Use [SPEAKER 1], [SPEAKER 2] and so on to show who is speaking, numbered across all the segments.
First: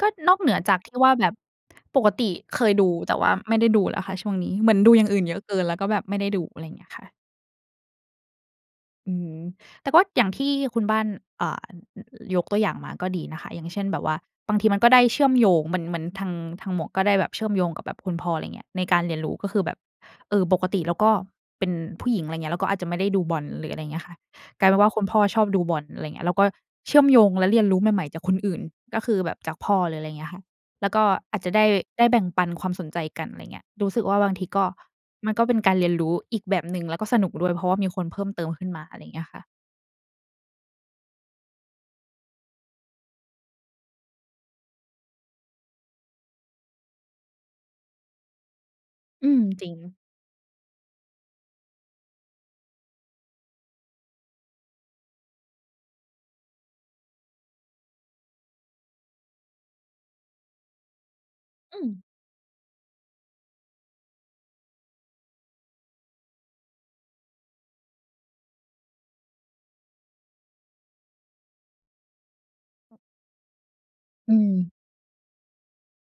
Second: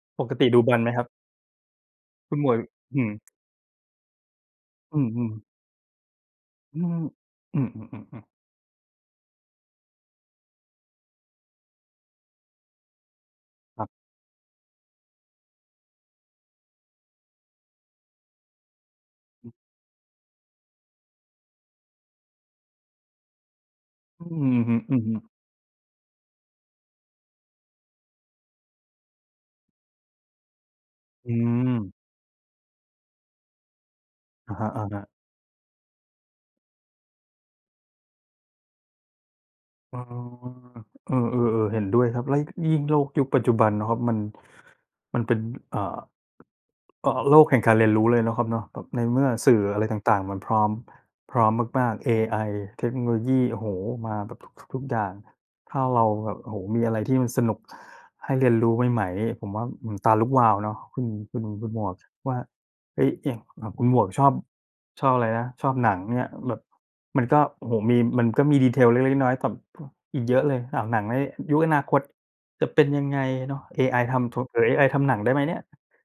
[SPEAKER 1] ก็
[SPEAKER 2] ป
[SPEAKER 1] น
[SPEAKER 2] ก
[SPEAKER 1] อก
[SPEAKER 2] ต
[SPEAKER 1] เ
[SPEAKER 2] ิด
[SPEAKER 1] หนื
[SPEAKER 2] ด
[SPEAKER 1] อ
[SPEAKER 2] ู
[SPEAKER 1] จ
[SPEAKER 2] บอ
[SPEAKER 1] า
[SPEAKER 2] ล
[SPEAKER 1] ก
[SPEAKER 2] ไห
[SPEAKER 1] ท
[SPEAKER 2] ม
[SPEAKER 1] ี่
[SPEAKER 2] ครับ?
[SPEAKER 1] ว่าแบบ ปกต
[SPEAKER 2] ค
[SPEAKER 1] ิ
[SPEAKER 2] ุณหมว
[SPEAKER 1] เ
[SPEAKER 2] ก
[SPEAKER 1] คยดู
[SPEAKER 2] อืม
[SPEAKER 1] แต่ว่าไม่ได้ดูแล้วค่ะช่วงนี้ เหมือนดู
[SPEAKER 2] อื
[SPEAKER 1] อย่างอื่น
[SPEAKER 2] ม
[SPEAKER 1] เยอ
[SPEAKER 2] ๆ
[SPEAKER 1] ะเกิน แล้วก็แบบไม่ได้ดู อะไรอย่า
[SPEAKER 2] อ
[SPEAKER 1] ง
[SPEAKER 2] ื
[SPEAKER 1] เงี้ย
[SPEAKER 2] ม
[SPEAKER 1] ค่ะ
[SPEAKER 2] อืม ๆ ๆ ๆ
[SPEAKER 1] อืม แต่ก็อย่างที่คุณบ้าน อ่า อ ยกตัวอย่างมาก็ดีนะคะ อย่างเช
[SPEAKER 2] ค
[SPEAKER 1] ่
[SPEAKER 2] รั
[SPEAKER 1] น
[SPEAKER 2] บ
[SPEAKER 1] แบบว่า บางทีมันก็ได้เชื่อมโยง เหมือน เหมือนทาง ทางหมวกก็ได้แบบเชื่อมโยงกับแบบคุณพ่อ อะไรอย่างเงี้ย ในการเรียนรู้
[SPEAKER 2] อ
[SPEAKER 1] ก็
[SPEAKER 2] ืม
[SPEAKER 1] คือแบบ เอ่อ ปกติเราก็เป็นผู้หญิง อะไรอย่างเงี้ย เราก็อาจจะไม่ได้ดูบอล หรืออะไรอย่างเงี้ยค่ะ
[SPEAKER 2] อือ
[SPEAKER 1] กลาย
[SPEAKER 2] ฮึ
[SPEAKER 1] เป็นว่าคุณพ่อ
[SPEAKER 2] ๆ
[SPEAKER 1] ชอบดูบอล อะไรอย่างเงี้ย แล้วก็เชื่อมโยงและเรียนรู้ใหม่ ๆ จากคนอื่น ก็คือแบบจากพ่อเลย อะไรอย่างเงี้ยค่ะ แล้วก็
[SPEAKER 2] อื
[SPEAKER 1] อาจจะได้
[SPEAKER 2] ม
[SPEAKER 1] ได้แบ่งปันความสนใจกัน อะไรอย่างเงี้ย รู้สึกว่าบางที
[SPEAKER 2] อะ
[SPEAKER 1] ก
[SPEAKER 2] ฮ
[SPEAKER 1] ็
[SPEAKER 2] ะ ๆ
[SPEAKER 1] มันก็เป็นการเรียนรู้อีกแบบหนึ่ง แล้วก็สนุกด้วย เพราะว่ามีคนเพิ่มเติมขึ้นมา อะไรอย่างเงี้ยค่ะ
[SPEAKER 2] อ๋อ เออ ๆ ๆ เห็นด้วยครับ แล้ว ยิ่งโลกยุคปัจจุบันเนาะครับ มัน มันเป็น อ่า อ อา โลกแห่งการเรียนรู้เลยเนาะครับเนาะ แบบในเมื
[SPEAKER 1] อ
[SPEAKER 2] ่
[SPEAKER 1] ื
[SPEAKER 2] อ
[SPEAKER 1] ม
[SPEAKER 2] สื่อ
[SPEAKER 1] จริ
[SPEAKER 2] อ
[SPEAKER 1] ง
[SPEAKER 2] ะไรต่าง ๆ มันพร้อม พร้อมมาก ๆ เอไอ เทคโนโลยี โอ้โฮ มาแบบทุก ทุก ทุกอย่าง ถ้าเราแบบ โอ้โฮ มีอะไรที่มันสนุกให้เรียนรู้ใหม่ ๆ นี่ผมว่า อื้อฮือ ตาลุกวาวเนาะ คุณ คุณ คุณ
[SPEAKER 1] อ
[SPEAKER 2] หม
[SPEAKER 1] ื
[SPEAKER 2] วก
[SPEAKER 1] ม
[SPEAKER 2] คิดว่า เอ๊ย อย่าง อ่า คุณหมวกชอบ ชอบอะไรนะ ชอบหนัง อย่างเงี้ย แบบมันก็ โอ้โฮ มี มันก็มี Detail เล็ก ๆ น้อย ๆ แต่ พ อีกเยอะเลย อ้าว หนังในยุคอนาคตจะเป็นยังไงเนาะ เอไอท
[SPEAKER 1] อื
[SPEAKER 2] ำถวก หรือ
[SPEAKER 1] ม
[SPEAKER 2] เอไอทำหนังได้ไหมเนี่ย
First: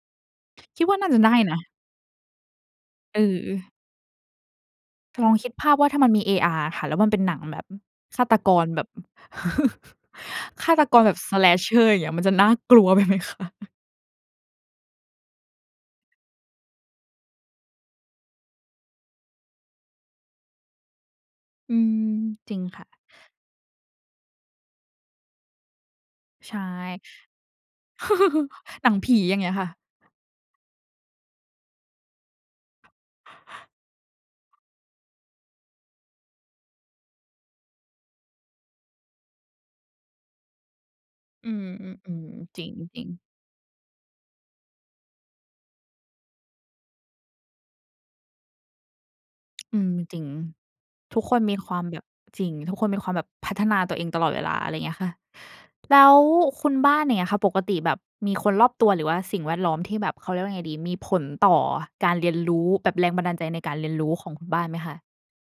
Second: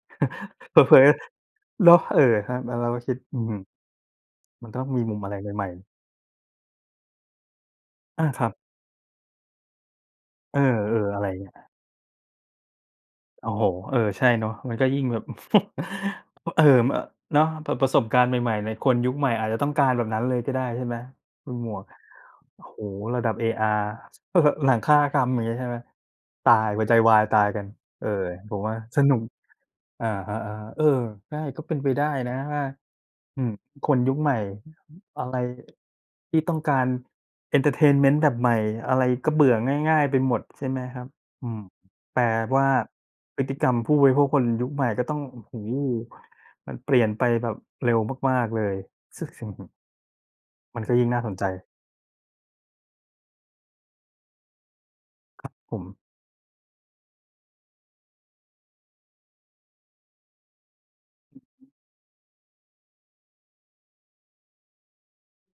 [SPEAKER 2] เ
[SPEAKER 1] คิดว
[SPEAKER 2] ผ
[SPEAKER 1] ่
[SPEAKER 2] ล
[SPEAKER 1] าน่
[SPEAKER 2] อ
[SPEAKER 1] าจะได้นะ
[SPEAKER 2] ๆ เนาะ เออ ครับ แล้วเราก็คิ
[SPEAKER 1] เ
[SPEAKER 2] ด อือฮึ
[SPEAKER 1] ออ
[SPEAKER 2] มันก็ต้องมีมุม
[SPEAKER 1] ล
[SPEAKER 2] อะ
[SPEAKER 1] อง
[SPEAKER 2] ไร
[SPEAKER 1] คิด
[SPEAKER 2] ให
[SPEAKER 1] ภ
[SPEAKER 2] ม่
[SPEAKER 1] าพว
[SPEAKER 2] ๆ
[SPEAKER 1] ่า ถ้ามันมี AR อะค่ะ แล้วมันเป็นหนังแบบ อ ฆ
[SPEAKER 2] อา
[SPEAKER 1] าต
[SPEAKER 2] ครั
[SPEAKER 1] ก
[SPEAKER 2] บ
[SPEAKER 1] รแบบ อ
[SPEAKER 2] เออ
[SPEAKER 1] ฆาตกรแบ
[SPEAKER 2] ๆ
[SPEAKER 1] บ
[SPEAKER 2] อะไรอย่างเงี้ย
[SPEAKER 1] Slasher อย่างเงี้ย มันจะน่ากลัว ไปไหมคะ?
[SPEAKER 2] โอ้โฮ เออ ใช่เนาะ มันก็ยิ่งแบบ อ เออ เนาะ เปิดประสบการณ์ใหม่ ๆ เลย คนยุคใหม่อาจจะต้องการแบบนั้นเลยก็ได้ใช่ไหม คุณหม
[SPEAKER 1] อื
[SPEAKER 2] วก
[SPEAKER 1] ม จริ
[SPEAKER 2] โอ
[SPEAKER 1] ง
[SPEAKER 2] ้โ
[SPEAKER 1] ค
[SPEAKER 2] ฮ
[SPEAKER 1] ่ะ
[SPEAKER 2] ระดับ AR หนังฆาตกรรม อย่างนี้ใช่ไหม ต
[SPEAKER 1] ใ
[SPEAKER 2] า
[SPEAKER 1] ช่
[SPEAKER 2] ย หัวใจวายตายกัน เออ ผมว่า
[SPEAKER 1] หนัง
[SPEAKER 2] ส
[SPEAKER 1] ผ
[SPEAKER 2] นุ
[SPEAKER 1] ี
[SPEAKER 2] ก
[SPEAKER 1] อย่างเงี้ยค่ะ
[SPEAKER 2] อะฮะ ๆ เออ ใช่ ก็เป็นไปได้นะ อา อืม คนยุคใหม่ อะไร ที่ต้องการ เอนเทอร์เทนเมนต์ แบบใหม่ อะไรก็เบื่อง่าย ๆ ไปหมดใช่ไหมครับ อ
[SPEAKER 1] อ
[SPEAKER 2] ื
[SPEAKER 1] ื
[SPEAKER 2] ม แปล
[SPEAKER 1] ม ๆ ๆ
[SPEAKER 2] ว
[SPEAKER 1] จ
[SPEAKER 2] ่
[SPEAKER 1] ร
[SPEAKER 2] า
[SPEAKER 1] ิง ๆ
[SPEAKER 2] พฤติกรรมผู้บริโภค คนยุคใหม่ก็ต้อง โอ้โฮ มันเปลี่ยนไปแบบเร็วมาก ๆ เลย ส สิ่ง ฮ
[SPEAKER 1] อืม จริง
[SPEAKER 2] มันก็ยิ่งน
[SPEAKER 1] ท
[SPEAKER 2] ่
[SPEAKER 1] ุ
[SPEAKER 2] า
[SPEAKER 1] ก
[SPEAKER 2] ส
[SPEAKER 1] ค
[SPEAKER 2] น
[SPEAKER 1] น
[SPEAKER 2] ใจ
[SPEAKER 1] มีความแบบ จริง ทุกคนมีความแบบพัฒนาตัวเองตลอดเวลา อะไรอย่างเงี้ยค่ะ
[SPEAKER 2] ครับผม
[SPEAKER 1] แล้วคุณบ้านอย่างเงี้ยค่ะ ปกติแบบมีคนรอบตัว หรือว่าสิ่งแวดล้อมที่แบบ เขาเรียกว่ายังไงดี มีผลต่อการเรียนรู้ แบบแรงบันดาลใจในการเรียนรู้ของคุณบ้านไหมคะ?